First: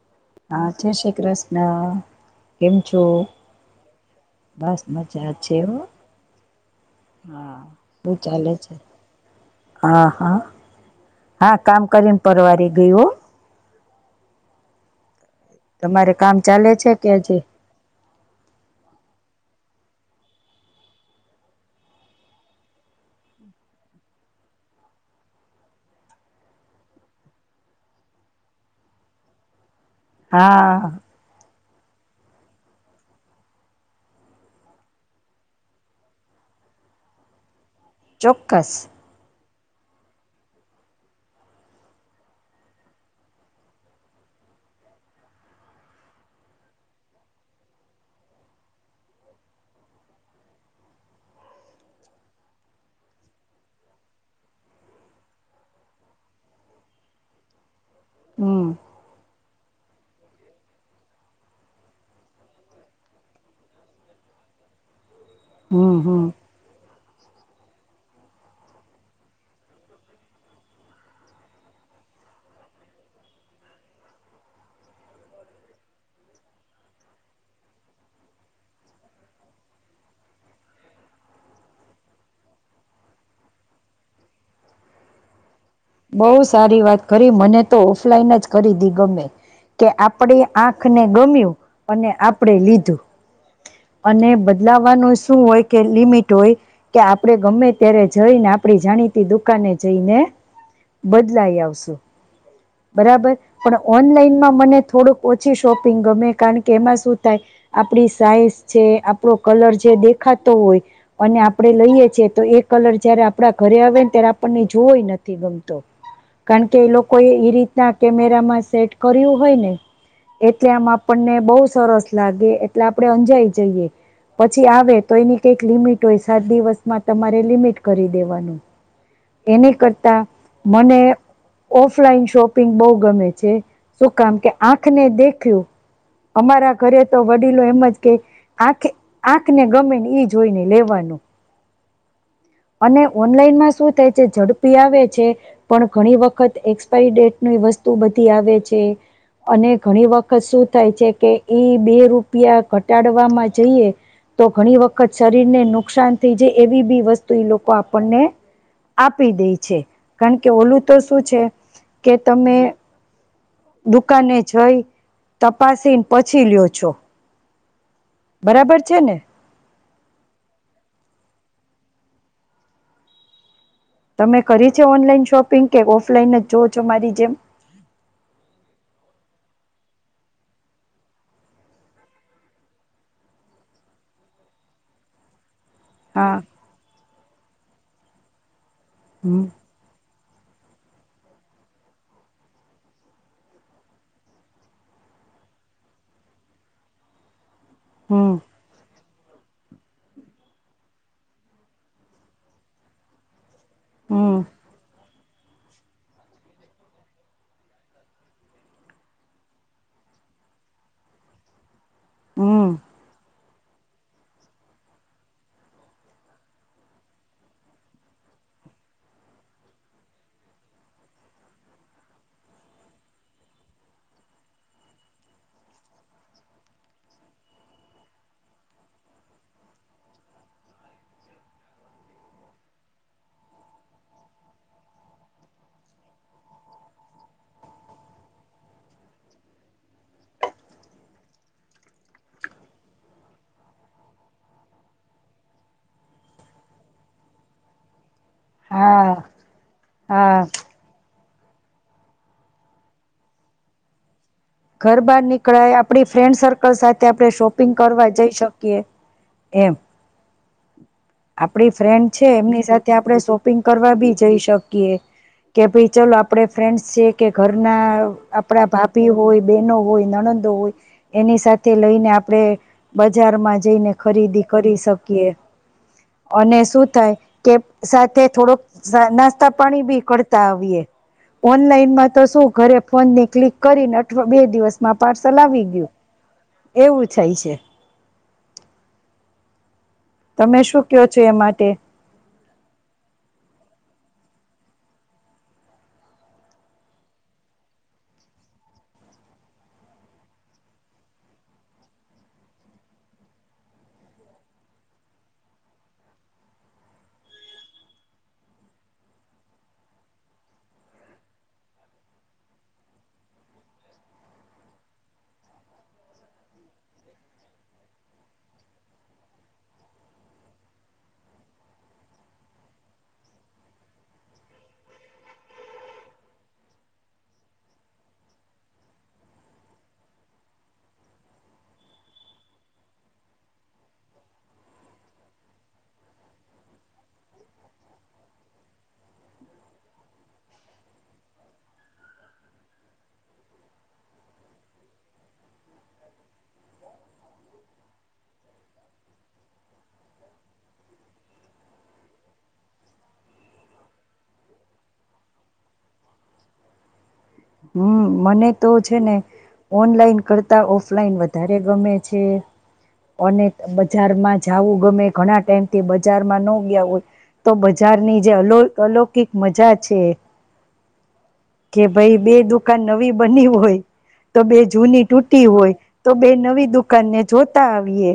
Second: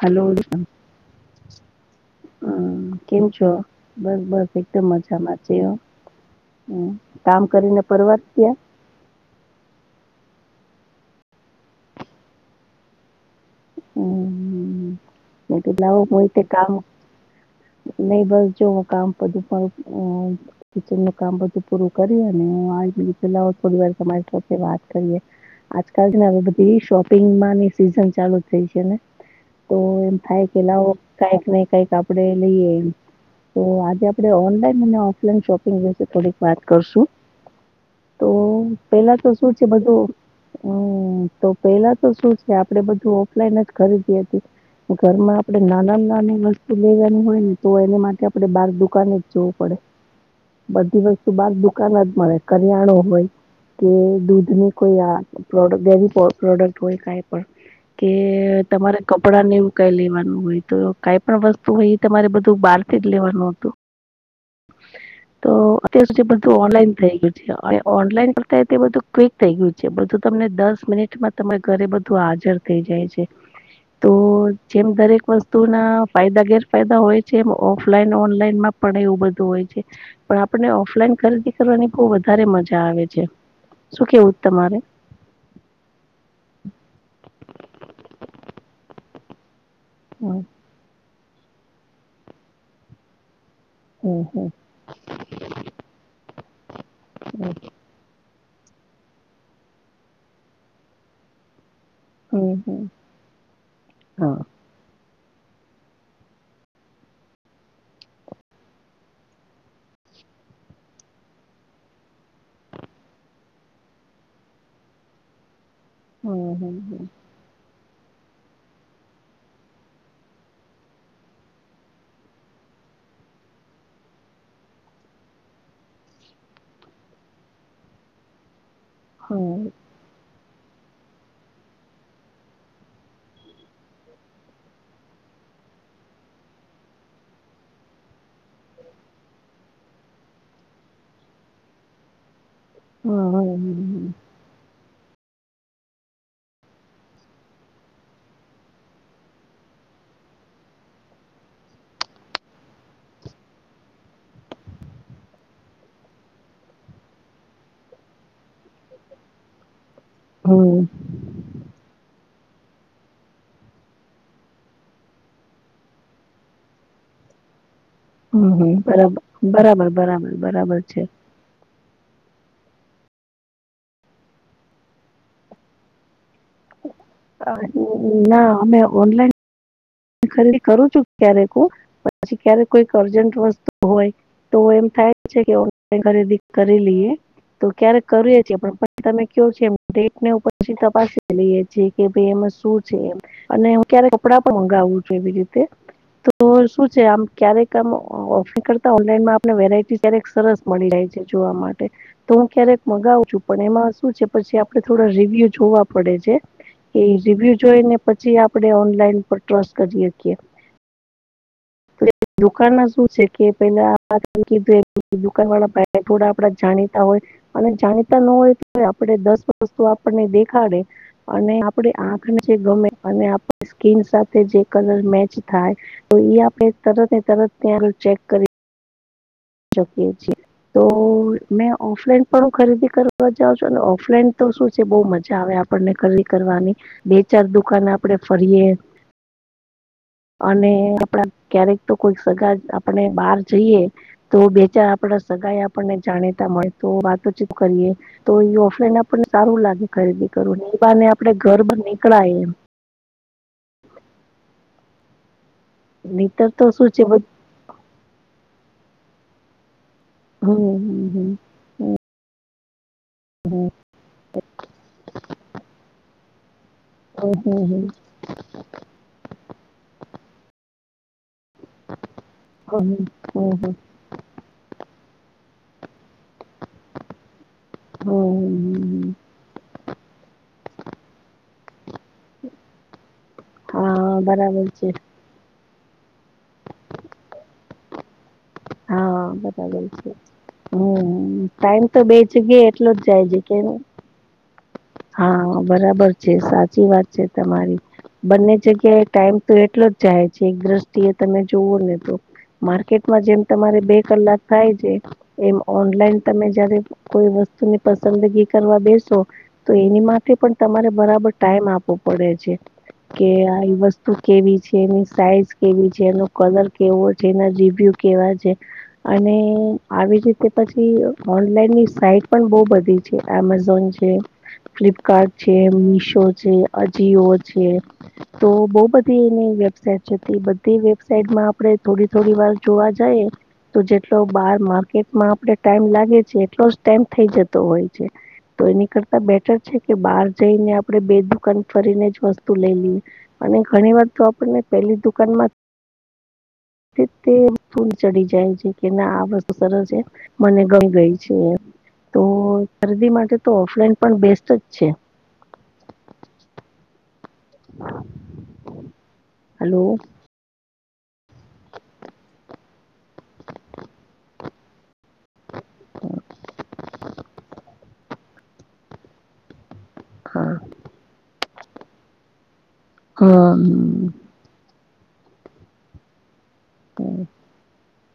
Hello હા જય શ્રી કૃષ્ણ હમ કેમ છો બસ બસ એકદમ મજામાં છે હ કામ હા કરીને શું પરવારી ચાલે ગ્યા છે હા હા હા કામ કરીને પરવારી ગઇ હો ઓ ન તો લાવો તમારે હોય તે કામ ચાલે છે કે હજી નહી બસ જોવું કામ બધું પણ કિચન નું કામ બધું પૂરું કરી અને પેલા થોડી વા તમા તો વાત કરીએ આજકાલ ને હ બધી શોપિંગ ની સિઝન ચાલુ થઈ છે ને [inaudible] હાય કેલા હા કઈક નહી કઈ કપડે લઈ તો આજે આપણે ઓનલાઈન અને ઓફલાઈન શોપિંગ વિશે થોડીક વાત કરશું તો ચોક્કસ પેલા તો શું છે બધું હમ તો પેલા તો શું છે આપણેે બધું ઓફલાઈન જ ખરીદી હતી. ઘરમાં આપડણે નાના નાની વસ્તુ લેવાની હોય ને તો એને માટે આપણે બાર દુકાને જ જોવું પડે. બધી વસ્તુ બાદ દુકાન જ મળે કરિયાણો હોય કે દૂધ ની કોઈોેવી પ્રોડક્ટ હોય ક. કે હમ તમારે કપડા ને કઈ લેવાનું હોય તો કઈ પણ વસ્તુ હોય એ તમારે બધું બહારથી જ લેવાનું હતું. તો હમ અત્યાર હમ સુધી બધું ઓનલાઈન ઓનલાઈન કરતા બધું ક્વિક થઈ ગયું છે બધું તમને દસ મિનિટમાં તમે ઘરે બધું હાજર થઈ જાય છે. તો જેમ દરેક વસ્તુ ના ફાયદા ગેરફાયદા હોય છે, એમ ઓફલાઈન ઓનલાઈનમાં પણ એવું બધું હોય. પણ આપણે ઓફલાઈન ખરીદી કરવાની બહ વધારે મજા આવે છે. શું કેવું તમારે? બઉુ સારી વાત ખરી મને તો ઓફલાઈન જ ખરીદી ગમે. કે આપણે હમ આંખને ગમ્યું અને આપણેે લીધું. અને હમ બદલાવાનું શું હોય કે લિમિટ હોય કે આપડે ગમે ત્યારે જઈને આપડી જાણીતી દુકાને જઈને બદલાઈ આવશું. હમ હમ હમ બરાબર પણ હા ઓનલાઈનમાં મને થોડુંક ઓછી શોપિંગ ગમે કારણ કે એમાં શું થાય આપડી સાઈઝ છે આપણો કલર છે દેખ ખા હોય અને આપડે લઈએ છીએ તો એ કલર જયારે આપણા ઘરે આવે ને ત્યારે આપણને જોવય નથી ગમત. હમ કારણ હમ કે એ લોકો એ એ રીતના કેમેરામાં સેટ કર્યું હોય ને એટલે આમ આપણને બહુ સરસ લાગે એટલે આપણે અંજાઈ જઈએ. પછી આવે તો એની કઈક લિમિટ હોય સાત દિવસમાં તમારે લિમિટ કરી દેવાનું. હમ હમ એને કરતા મને ઓફલાઈન શોપિંગ બહુ ગમે છે શું કામ કે આંખને દેખ્યું. અમારા ઘરે તો વડીલો એમ જ કે આખે આંખને ગમે ને એઈ જોઈ ને લેવાનું. શૂનું. અને ઓનલાઈનમાં શું થાય છે ઝડપી આવે. પણ ઘણી વખત એક્સપાયરી ડેટની વસ્તુ બધી આવે છે. અને ઘણી વખત શું થાય છે કે ઈ બે રૂપિયા ઘટાડવામાં જઈએ. તો ઘણી વખત શરીર ને નુકસાન થઈ જાય એવી બી વસ્તુ. એ લોકો આપણને આપી દે છે કારણ કે હમ ઓલું હમ તો શું છે કે. તમે દુકાને જઈ તપાસીને પછી લ્યો છો. હમ હમ બરાબર છે બરાબ ને બરાબર બરાબર બરાબર છે. તમે કરી છે ઓનલાઈન શોપિંગ કે ઓફલાઈન જ જો. ના અમે ઓનલાઈન ખરી કરું છું ક્યારેક. પછી ક્યારે કોઈક અર્જન્ટ વસ્તુ હોય તો એમ થાય છે કે. હા ખરીદી કરી લઈએ તો ક્યારેક કર છીએ પણ પછી તમે હમ કેયો છ. એમ આપ પછી તપાસી લઈએ છેી કે ભાઈ એમાં શું છે એ અને હું ક્યારે કપડા પણ મંગાવું છ. રીતે તો શું છે આમ ક્યારેક આમ હમ ઓફર કરતા. આપને વેરાયટી ક્યારેક સરસ મળી જાય છે જોવા માટે તો હું ક્યારેક મગાવ છું. પણ એમાં શું છે હમ પછી આપડે થોડા. ્ય જોવા પડે છે એ રિવ્યુ જોઈને પછી આપડે ઓનલાઈન પર ટ્રસ્ટ કરી શકીએ હમ રોકાણમાં શું છ? કે પેલાીધું દુાન વાળા થોડા આપડા જાણીતા હોય અને જાણીતા ન આપ દસ વસ્તુ આપણને દેખાડે અને આપણે આંખ ગમે અને સ્કીન સાથે જે કલર મેચ થાય તો એ આપણે તરત તરત તં ચેક કરી શકીએ છેએ. તો મેં ઓફલાઈન પણ ખરીદી કરવા જાાવં છોને ઓફલાઈન તો શું છે બહ મજા આવે. આપને કરી કરવાની બે ચાર દુકાાન આપડણે ફરીએ. [inaudible] અને આપણા ક્યારેક તો કોઈ સગા આપણે બહાર જઈએ. તો બેચાર આપડા સગા આપણને જાણીતા મળે તો વાતો ચીપ કરીએ. તો એ ઓફલાઈન આપને હા સારું લાગે ખરીદી હા કરું ને એ. આપડે ઘર બ નીકળાય એમ. ઘરબાર નીકળાય આપણી ફ્રેન્ડ નીતર તો સર્કલ શું છે સાથે બધું આપણે શોપિંગ કરવા જઈ શકીએ. એમ. હમ. હમ આપડી ફ્રેન્ડ છે એમની સાથે. ત્યા આપણે શોપિંગ કરવા બી જઈ શકીએ કે ભાઈ ચાલ આપણે. ફ્રેન્ડસ છે કે હમ ઘરના આપણા ભાભી હોય. બનો હોય નણંદો હોય એની સાથે. તે લઈને આપડણે હમ બજારમાં હમ જઈને ખરીદી કરી શકીએ. અને શું થાય કે હમ સાથે થોડોક હમ નાસ્તા પાણી ભી. તા ઓનલાઈનમાં. તો શું ઘરે ફોન ની ક્લિક કરીને હા અવા બે બરાબર છે દિવસમાં પાર્સલ આવી ગયું. એવું થાય છે. હા બતા. તમે શું હમ કયો છો એ માટે ટાઈમ તો બે જગ્યા એટલો જ જાય છે કે. હા બરાબર છે સાચી વાત છે તમારી. બંને જગ્યાએ ટાઈમ તો એટલો જ જાય છે એક દ્રષ્ટિએ તમે જોવો ને તો. માર્કેટમાં જેમ તમારે બે કલાક થાય છે એમ ઓનલાઈન તમે જયારે કોઈ વસ્તુ સ્તુની પસંદગી કરવા બેસો તો એની માટે પણ તમારે બરાબર ટાઈમ આપવો પડે છે. કે આવી વસ્તુ કેવી છે એની સાઈઝ કેવી છે એનો કલર કેવો છે એના રિવ્યુ. વા અને આવી રીતે પછી ઓનલાઈનની સાઈટ પણ બહ બધી. એમેઝોન છે. ફ્લિપકાર્ટ છે મીશો છે અજીિયો છે તો બહ બધી. વબટ બધી વેબસાઇટમાં આપડે થોડી થોડી વાર જોવા જઈએ. તો જેટલો બાર માર્કેટમાં આપણે ટાઈમ લાગે છે એટલો જ ટાઈમ થઈ જતો હોય છે. તો એ ન કરતા. બેટર છે કે બહાર જઈને આપણે બે દુકાન ફરીને જ વસ્તુ લઈ લઈએ અને ઘણી વાર. તો આપણને પેલી દુકાનમાં. [inaudible] તે તૂ ચડી જાય છે કે ના આ વસ્તુ સરસ એમ મને ગમ ગઈ છે એમ. તો શરદી માટે તો ઓફલાઈન. પણ બેસ્ત જ છે. હમ મને તો છે ને હલો ઓનલાઈન કરતા ઓફ. ઓફલાઈન વધારે ગમે છે. અને બજારમાં જાવું ગમે ઘણા ટાઈમથી બજારમાં ન ગયા હોય. તો બજારની જે અ અલૌકિક મજા છે. હા. કે ભાઈ બે દુકાન નવી બની હમ હોય તો બે જૂની. તૂટી હોય તો બે નવી દુકાન ને જોતા આવીએ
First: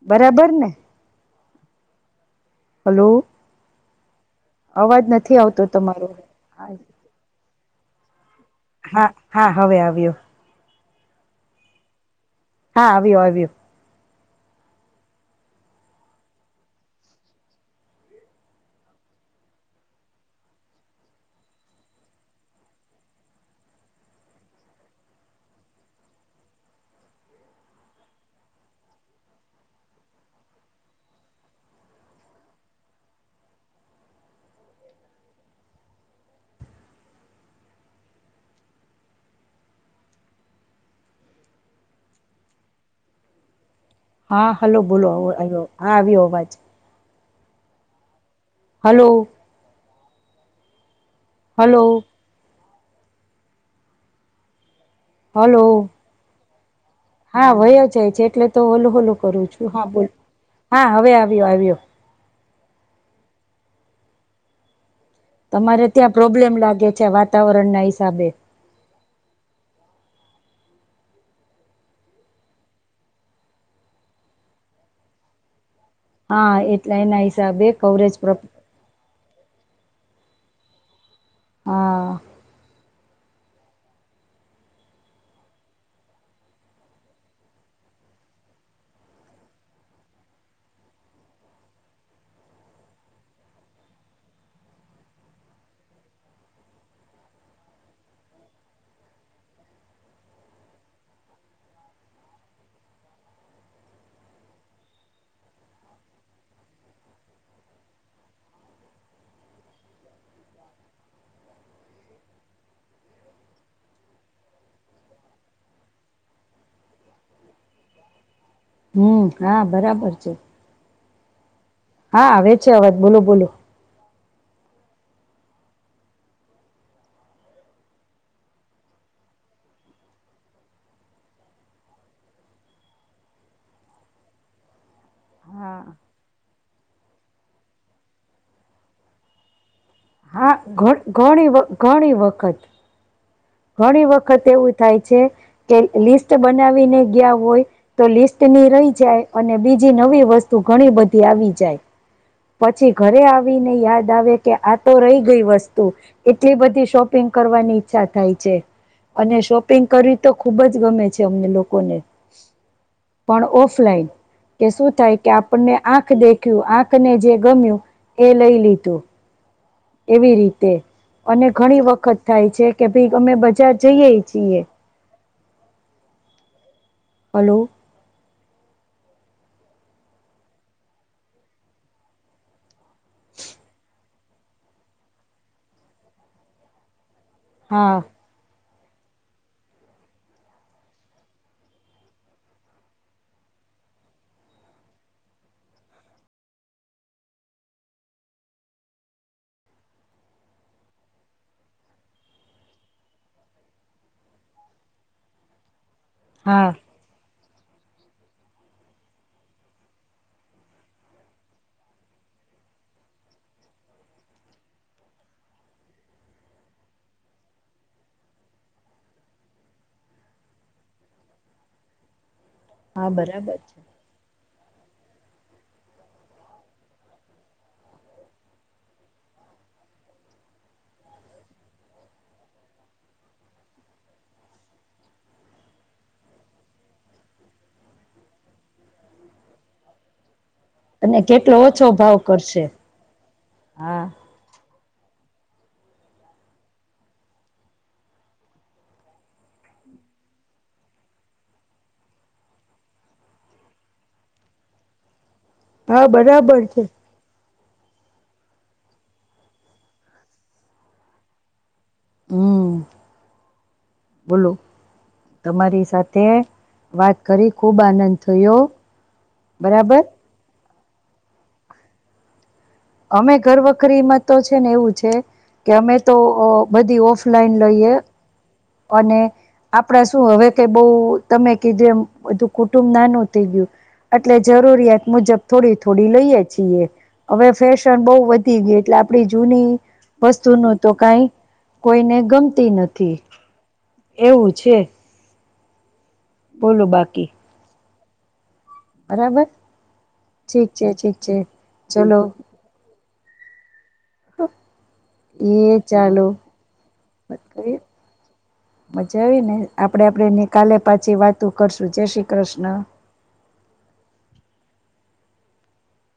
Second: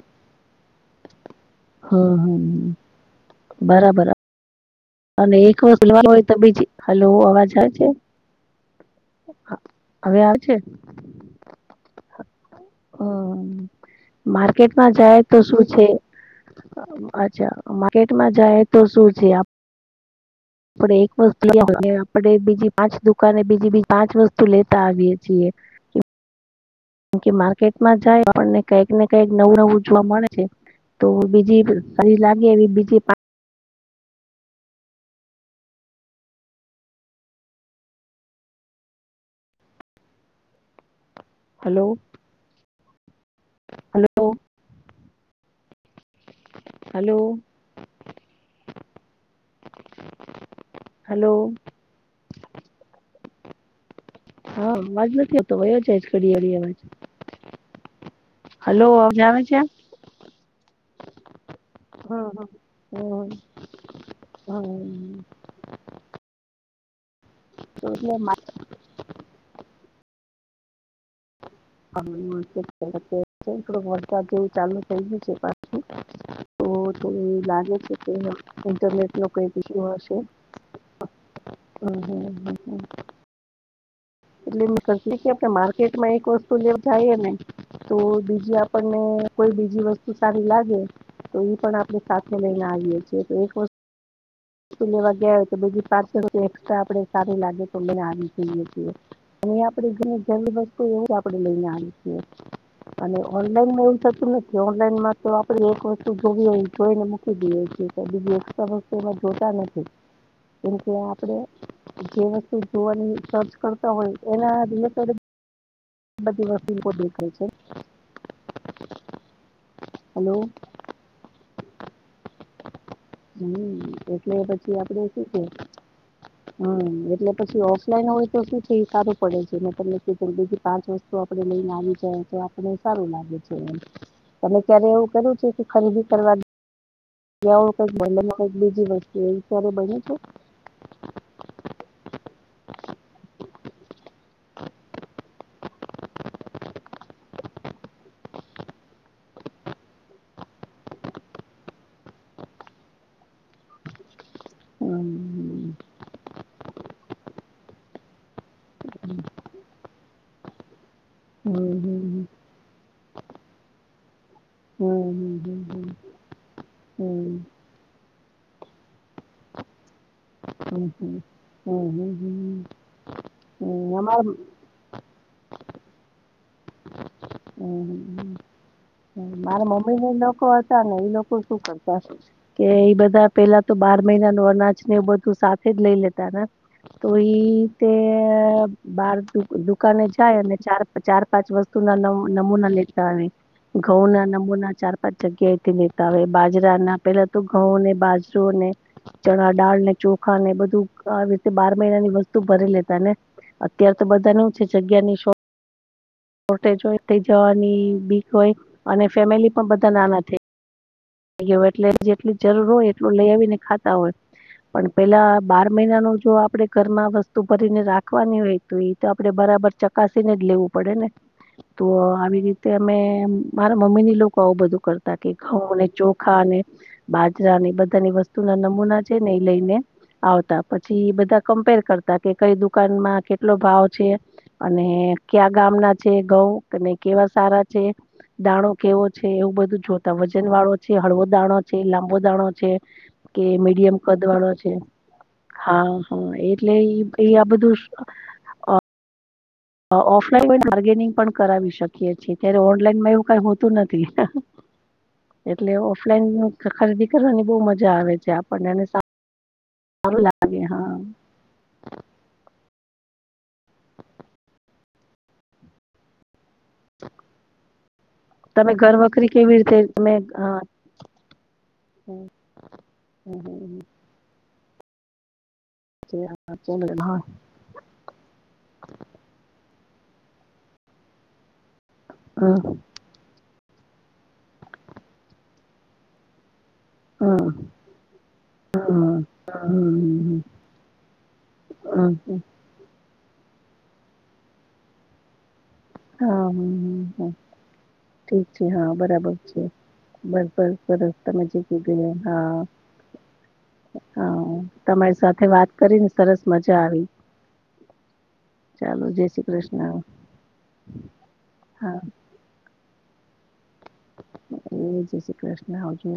બરાબર ને. હા હા. હલો. અવાજ અને નથી એક આવતો વખત તમારો લેવાનું હોય તો બીજી હાલ અવાજ આવે છે. હા હા આવ્યો હવે આવ છે? હા આવ્યો આવ્યું. માર્કેટ માં જાય તો શું છે? અચ્છા માર્કેટમાં જાય તો શ છે? આપડે એક વસ્તુ લને આપડે બીજી પાંચ દુકાને બીજી બીજી પાંચ વસ્તુ લેતા આવીએ છીએ. હ [inaudible] કેમ કે માર્કેટમાં જાય આપણને કઈક ને કઈક નવું નવું જોવા મળે છે. તો બીજી ફરી લાગે એવી બીજી. હલો. હલો હા હલો બોલો આવ્યો હા આવ્યો અવાજ. હલો. હલો. હલો. હલો હા અજ નથી હોતો વયો હલો જાયજ ઘડિયાળી અવાજ. હા વય જાય છે એટલે તો હલો હલું હલું અવાજ આવે કરું છે? છું હા બોલ. હા હવે આવ્યો આવ્યો. હમ હમ. તમારે ત્યાં પ્રોબ્લેમ લાગે છે વાતાવરણ ના હિસાબે. થડુંક વરસાદ જેવું ચાલુ થઈયું છે. હા એટલે તો એના હિસાબે લાગે છે કે કવરેજ પ્રો ઇન્ટરનેટ ન કઈ. પશે હમ હ હા હ હ. હ. એટલે આપ માર્કેટમાં એક વસ્તુ લેવ થાય ને તો બીજી આપણને બીજી વસ્તુ સારી લાગે તો એ પણ આપણે સાથે લઈને આવીએ છીએ તો એક વસ્તુ કેટલાં વાગ્યા હોય તો બીજી પાંસો રૂપિયા એસ્ટ્રા આપે છે બસ સારું લાગે તો મે આવી જોઈએ. અ આપે ઘણી જરૂર વસ્તુ એવું જ આપણે લઈને આવી છીએ. અને ઓનલાઈનમાં એવું થતું નથી ઓનલાઈનમાં તો આપે એક વસ્તુ જો હો જોઈને મૂકી દઈએ છીએ. બીજી એકસ્ટા વસ્તુઓ સેમ એમાં જોતા નથી્. કેમ કે આપડે જે વસ્તુ જોવાની. હોય તોજ કરતા હોય એના રિલેટેડ બધી વસ્તુઓ દેખાય છે. હમ. હા બરાબર છે. હલો હા, આવે છે. અવાજ બોલો બોલો. મે પછી આપડે શું છે. હમ એટલે પછી ઓફલાઈન હોય તો શું છે. સારું પડે છે. મેતમને કીધું એમ બીજી પાંચ વસ્તુ આપ લઈને આવી જાય તો આપ સારું લાગે છે. તમે ક્યારે એવું કર્યું છે. કે હા ખરીદી કરવાની એવું કઈક બન્યું છે કઈક બીજી વસ્તુ એ વિચારે બધું. હા ઘ ઘણી ઘણી વખત. ઘણી વખત એવું થાય છે. કે લિસ્ટ બનાવીને ગયા હોય તો લિસ્ટ રહી જાય અને બીજી નવી વસ્તુ ઘણી બધી આવી જાય. પછી ઘરે આવીને યાદ આવે કે આ તો રહી ગઈ હમ્મ, વસ્તુ એટલી બધી શોપિંગ કરવાની ઈચ્છા થાય છે. અને શોપિંગ કરવી તો ખુબ જ ગમે છે. અમને હમ્મ, લોકોને હમ્મ, પણ ઓફલાઈન. કે શું હમ્મ, થાય કે આપણને હમ્મ, આંખ દેખ્યું આંખને જે હમ્મ, ગમ્યું એ લઈ લીધું. એવી રીતે હમ્મ, હમ્મ, હમ્મ, હમ્મ. અને ઘણી હમ્મ, હમ્મ, વખત થાય હમ્મ, છે કે ભઈ અમે બજારમાં હમ્મ, જઈએ અમાર જીએ. હલો. હમ્મ, હમ્મ. મારા મમ્મી ના એ લોકો હતા ને એ લોકો શું કરતા કે બધા પેલા તો બાર મહિના અનાજ ને બધું સાથે જ લઈ લેતા. ને તો એ રીતે હા બાર દુકાને જાય અને ચાર ચાર પાંચ વસ્તુ ના નમૂના લેતા આવે. ઘઉં ના નમૂના ચાર પાંચ જગ્યાએથી લેતા હો બાજરા ના પેલા તો ઘઉંને બાજરોને. ચણા દાળ ને ચોખા ને બધું આવી રીતે બાર મહિનાની વસ્તુ ભરી લેતા ને. અત્યારે તો બધાને હુ છે. જગ્યા ની શો હા ટેજ જવાની બીક હોય અને ફેમિલી પણ બધા નાના થઈ ગયા. થ ગયો હોય એટલે જેટલ જરૂર હોય એટલું લઈ આવીને ખાતા હોય. પણ પેલા બાર મહિના ન જો આપડે ઘરમાં વસ્તુ ભરીને રાખવાની હોય તો એ તો આપડે બરાબર. બરાબર ચકાસીને જ લેવું પડે ને તો આવી રીતે. તે અમે હા બરાબર છે મારા મમ્મી ની લોકો આવું બધું કરતા કે ઘઉ, ચોખા ને બાજરા ને એ બધાની વસ્તુ ના નમૂના છે. ને એ લઈ ને. આવતા પછી બધા કમ્પેર કરતા કે કઈ દુકાનમાં કેટલો ભાવ છે. અને ક્યાં ગામના છે. ઘઉ અને કેવા સારા છે. દાણો કેવો છે. એવું બધું જોતા વજન વાળું છે. અને હળવો દાણો કેટલો છે. ઓછો લાંબો ભાવ દાણો કરશે છે. કે મીડિયમ હા કદવાળો છે. હા હા એટલે એ આ બધું. ઓફલાઈન બાર્ગેનિંગ પણ કરાવી શકીએ છીએ ત્યારે ઓનલાઈનમાં એવું કઈ હોતું નથી. [inaudible] એટલે હા ઓફલાઈન બરાબર છે ખરીદી કરવાની બહુ મજા આવે છે. આપણને એને. સારૂ લાગે હા. [unintelligible] હમ બોલો તમારી સાથે. વાત કરી ખુબ આનંદ થયો તમે બરાબર. હમ [unintelligible] અમે તો ઘર વખરીં મા તો એવું છે. ને એવું છે. કે અમે તો ચાલો. બધી હા, ઓફલાઈન લઈએ. અને આપડા શું હવે કઈ બઉ તમે કીધું એમ બધું હા, કુટુંબ નાનું થઈ ગયું એટલે જરૂરિયાત મુજબ થોડી થોડી લઈએ છીએ હવે હા, હા. ફેશન બહુ વધી ગય એટલે હમ, આપણી જૂની હમ, વસ્તુ નું તો કાઈ કોઈને હમ. ગમતી નથી એવું છે બોલો બાકી ઠી હા બરાબર છે ઠીક બસબર છે ઠીક છે સરસતા મજ ક ગ ચલો હા હા તમારી સાથે વાત એ કરીને ચાલો સરસ મજા આવી વાત કરીએ ચાલો મજા જય શ્રી આવી ને કૃષ્ણ આપડે આપડે ન કાલે પછી વાતો કરશું હા જય શ્રી કૃષ્ણ એ જ શ્રી કૃષ્ણ આવજે